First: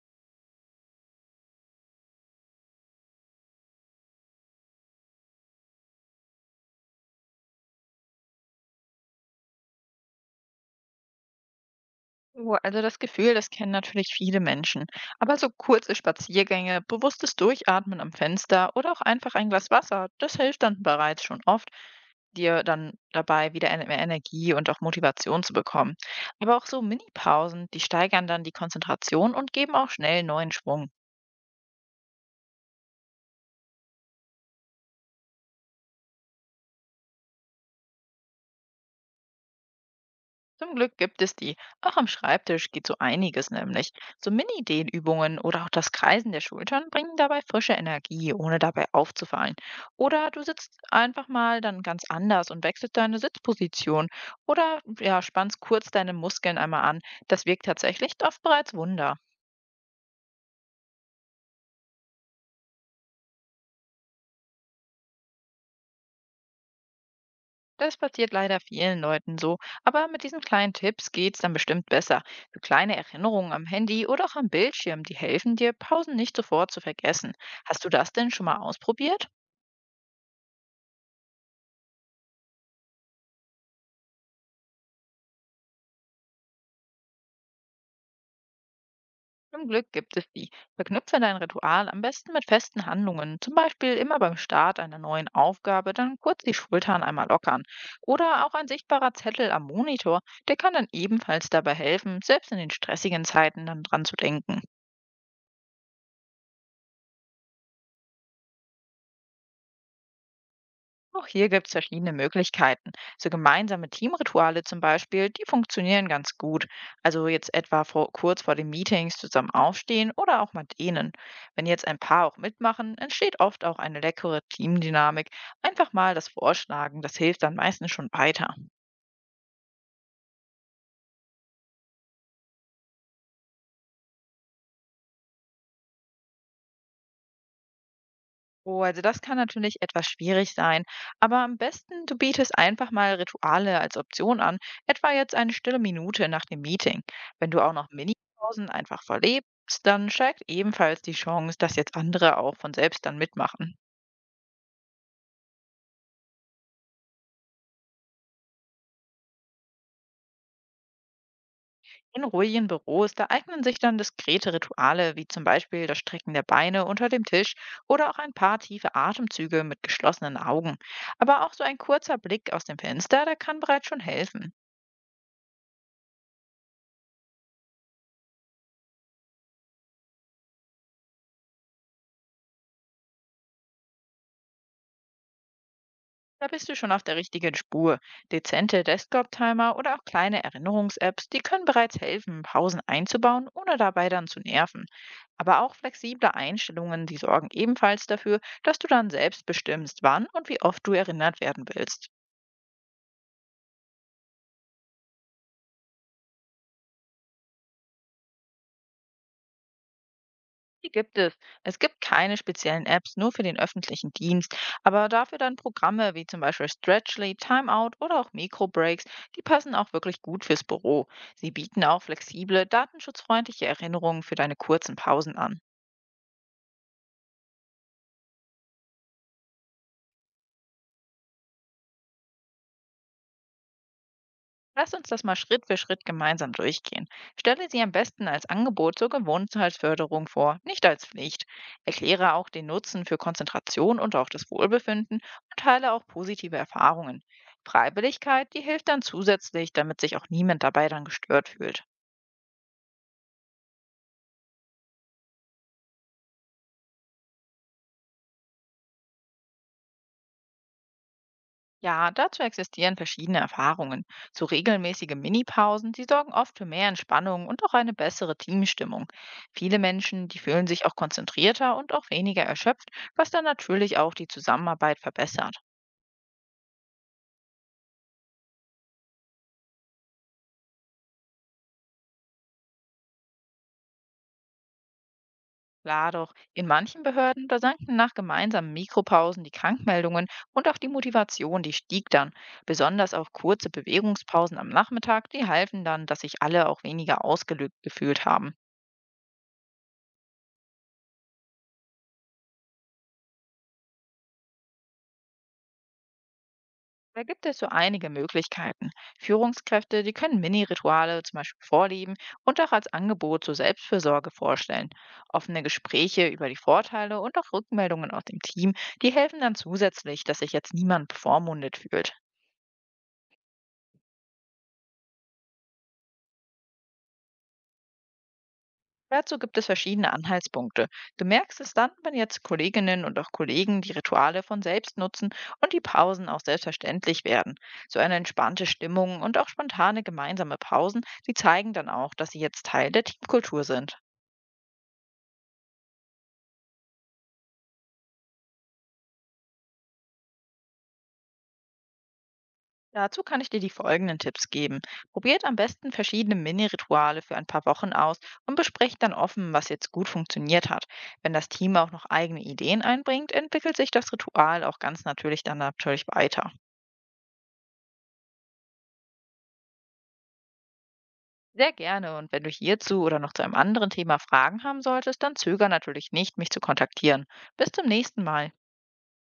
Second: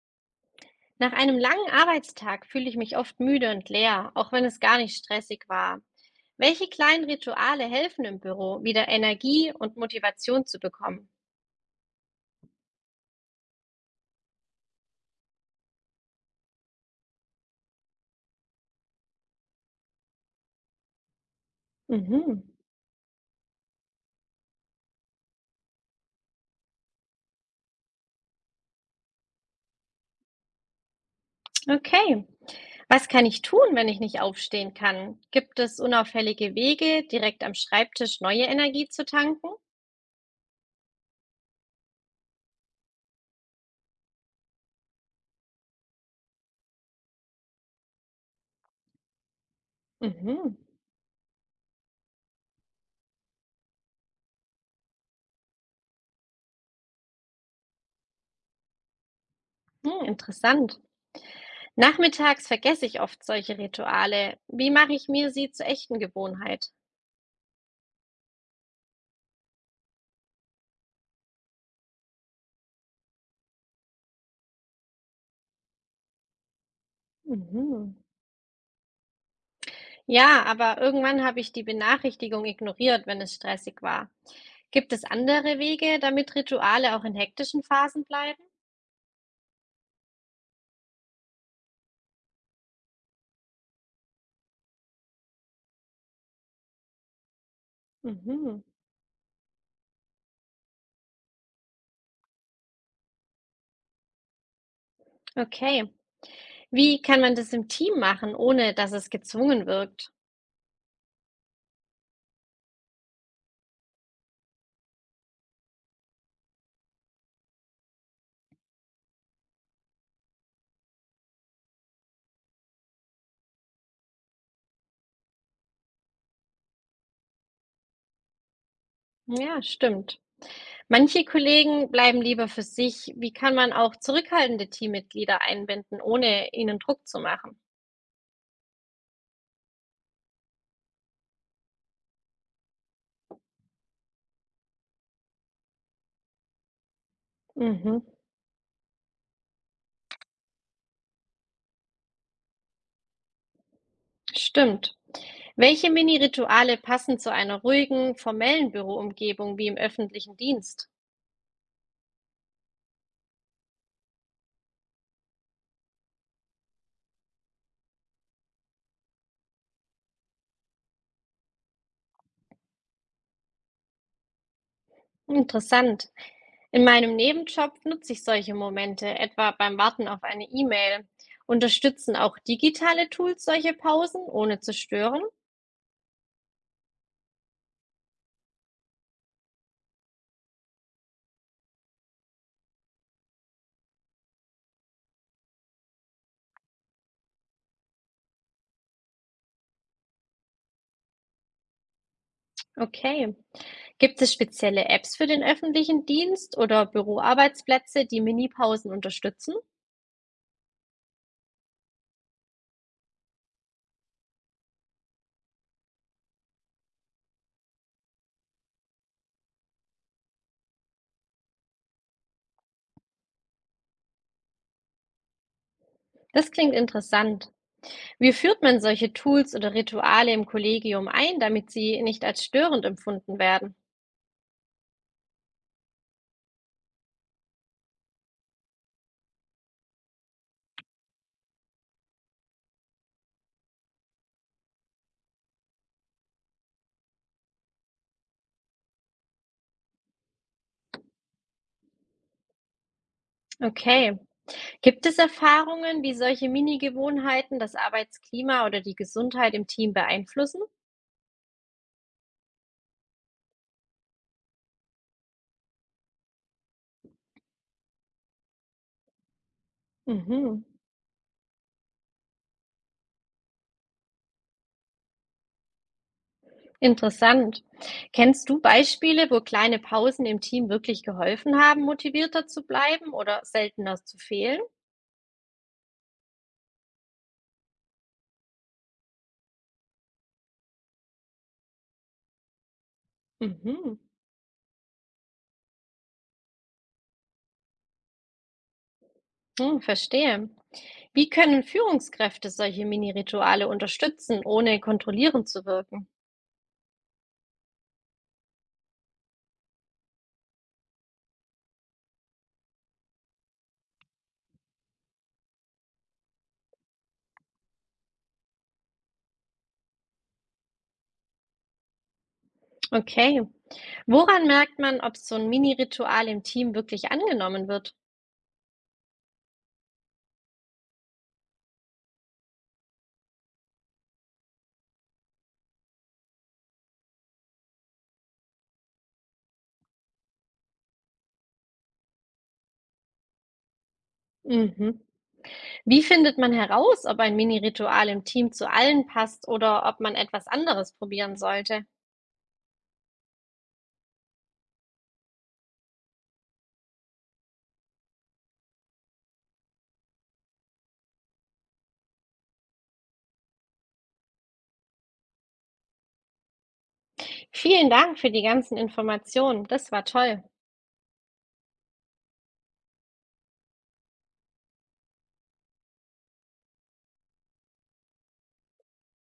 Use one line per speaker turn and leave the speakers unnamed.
Nach einem langen Arbeitstag fühle ich mich oft müde und leer, auch wenn es gar nicht stressig war. Welche kleinen Rituale helfen im Büro, wieder Energie und Motivation zu bekommen?
Oh, also das Gefühl, das kennen natürlich viele Menschen. Aber so kurze Spaziergänge, bewusstes Durchatmen am Fenster oder auch einfach ein Glas Wasser, das hilft dann bereits schon oft,
Mhm.
dir dann dabei wieder mehr Energie und auch Motivation zu bekommen. Aber auch so Mini-Pausen, die steigern dann die Konzentration und geben auch schnell neuen Schwung.
Okay. Was kann ich tun, wenn ich nicht aufstehen kann? Gibt es unauffällige Wege, direkt am Schreibtisch neue Energie zu tanken?
Zum Glück gibt es die. Auch am Schreibtisch geht so einiges nämlich. So Mini-Dehnübungen oder auch das Kreisen der Schultern bringen dabei frische Energie, ohne dabei aufzufallen. Oder du
Mhm.
sitzt einfach mal dann ganz anders und wechselst deine Sitzposition. Oder ja, spannst kurz deine Muskeln einmal an. Das wirkt tatsächlich oft bereits Wunder.
Hm, interessant. Nachmittags vergesse ich oft solche Rituale. Wie mache ich mir sie zur echten Gewohnheit?
Das passiert leider vielen Leuten so, aber mit diesen kleinen Tipps geht's dann bestimmt besser. So kleine Erinnerungen am Handy oder auch am Bildschirm, die helfen dir, Pausen nicht sofort zu vergessen. Hast du
Mhm.
das denn schon mal ausprobiert?
Ja, aber irgendwann habe ich die Benachrichtigung ignoriert, wenn es stressig war. Gibt es andere Wege, damit Rituale auch in hektischen Phasen bleiben?
Zum Glück gibt es die. Verknüpfe dein Ritual am besten mit festen Handlungen, zum Beispiel immer beim Start einer neuen Aufgabe dann kurz die Schultern einmal lockern. Oder auch
Mhm.
ein sichtbarer Zettel am Monitor, der kann dann ebenfalls dabei helfen, selbst in den stressigen Zeiten dann dran zu denken.
Okay. Wie kann man das im Team machen, ohne dass es gezwungen wirkt?
Auch hier gibt es verschiedene Möglichkeiten. So gemeinsame Teamrituale zum Beispiel, die funktionieren ganz gut. Also jetzt etwa kurz vor den Meetings zusammen aufstehen oder auch mal dehnen. Wenn jetzt ein paar auch mitmachen, entsteht oft auch eine leckere Teamdynamik. Einfach mal das Vorschlagen, das hilft dann meistens schon weiter.
Ja, stimmt. Manche Kollegen bleiben lieber für sich. Wie kann man auch zurückhaltende Teammitglieder einbinden, ohne ihnen Druck zu machen?
Oh, also das kann natürlich etwas schwierig sein, aber am besten du bietest einfach mal Rituale als Option an, etwa jetzt eine stille Minute nach dem Meeting. Wenn du auch noch
Mhm.
Minipausen einfach verlebst, dann steigt ebenfalls die Chance, dass jetzt andere auch von selbst dann mitmachen.
Stimmt. Welche Mini-Rituale passen zu einer ruhigen, formellen Büroumgebung wie im öffentlichen Dienst?
In ruhigen Büros, da eignen sich dann diskrete Rituale, wie zum Beispiel das Strecken der Beine unter dem Tisch oder auch ein paar tiefe Atemzüge mit geschlossenen Augen. Aber auch so ein kurzer Blick aus dem Fenster, der kann bereits schon helfen.
Interessant. In meinem Nebenjob nutze ich solche Momente, etwa beim Warten auf eine E-Mail. Unterstützen auch digitale Tools solche Pausen, ohne zu stören?
Da bist du schon auf der richtigen Spur. Dezente Desktop-Timer oder auch kleine Erinnerungs-Apps, die können bereits helfen, Pausen einzubauen, ohne dabei dann zu nerven. Aber auch flexible Einstellungen, die sorgen ebenfalls dafür, dass du dann selbst bestimmst, wann und wie oft du erinnert werden willst.
Okay. Gibt es spezielle Apps für den öffentlichen Dienst oder Büroarbeitsplätze, die Minipausen unterstützen?
Die gibt es. Es gibt keine speziellen Apps nur für den öffentlichen Dienst, aber dafür dann Programme wie zum Beispiel Stretchly, Timeout oder auch Microbreaks, die passen auch wirklich gut fürs Büro. Sie bieten auch flexible, datenschutzfreundliche Erinnerungen für deine kurzen Pausen an.
Das klingt interessant. Wie führt man solche Tools oder Rituale im Kollegium ein, damit sie nicht als störend empfunden werden?
Lass uns das mal Schritt für Schritt gemeinsam durchgehen. Stelle sie am besten als Angebot zur Gewohnheitsförderung vor, nicht als Pflicht. Erkläre auch den Nutzen für Konzentration und auch das Wohlbefinden und teile auch positive Erfahrungen. Freiwilligkeit, die hilft dann zusätzlich, damit sich auch niemand dabei dann gestört fühlt.
Okay. Gibt es Erfahrungen, wie solche Mini-Gewohnheiten das Arbeitsklima oder die Gesundheit im Team beeinflussen?
Ja, dazu existieren verschiedene Erfahrungen. So regelmäßige Minipausen, die sorgen oft für mehr Entspannung und auch eine bessere Teamstimmung. Viele Menschen, die
Mhm.
fühlen sich auch konzentrierter und auch weniger erschöpft, was dann natürlich auch die Zusammenarbeit verbessert.
Interessant. Kennst du Beispiele, wo kleine Pausen im Team wirklich geholfen haben, motivierter zu bleiben oder seltener zu fehlen?
Klar doch, in manchen Behörden, da sanken nach gemeinsamen Mikropausen die Krankmeldungen und auch die Motivation, die stieg dann. Besonders auch kurze
Mhm.
Bewegungspausen am Nachmittag, die halfen dann, dass sich alle auch weniger ausgelügt gefühlt haben.
Hm, verstehe. Wie können Führungskräfte solche Mini-Rituale unterstützen, ohne kontrollierend zu wirken?
Da gibt es so einige Möglichkeiten. Führungskräfte, die können Mini-Rituale zum Beispiel vorlieben und auch als Angebot zur Selbstfürsorge vorstellen. Offene Gespräche über die Vorteile und auch Rückmeldungen aus dem Team, die helfen dann zusätzlich, dass sich jetzt niemand bevormundet fühlt.
Okay. Woran merkt man, ob so ein Mini-Ritual im Team wirklich angenommen wird?
Dazu gibt es verschiedene Anhaltspunkte. Du merkst es dann, wenn jetzt Kolleginnen und auch Kollegen die Rituale von selbst nutzen und die Pausen auch selbstverständlich werden. So eine entspannte Stimmung und auch spontane gemeinsame Pausen, die zeigen dann auch, dass sie jetzt Teil der Teamkultur sind.
Mhm. Wie findet man heraus, ob ein Mini-Ritual im Team zu allen passt oder ob man etwas anderes probieren sollte?
Dazu kann ich dir die folgenden Tipps geben. Probiert am besten verschiedene Mini-Rituale für ein paar Wochen aus und besprecht dann offen, was jetzt gut funktioniert hat. Wenn das Team auch noch eigene Ideen einbringt, entwickelt sich das Ritual auch ganz natürlich dann natürlich weiter.
Vielen Dank für die ganzen Informationen. Das war toll.
Sehr gerne. Und wenn du hierzu oder noch zu einem anderen Thema Fragen haben solltest, dann zöger natürlich nicht, mich zu kontaktieren. Bis zum nächsten Mal.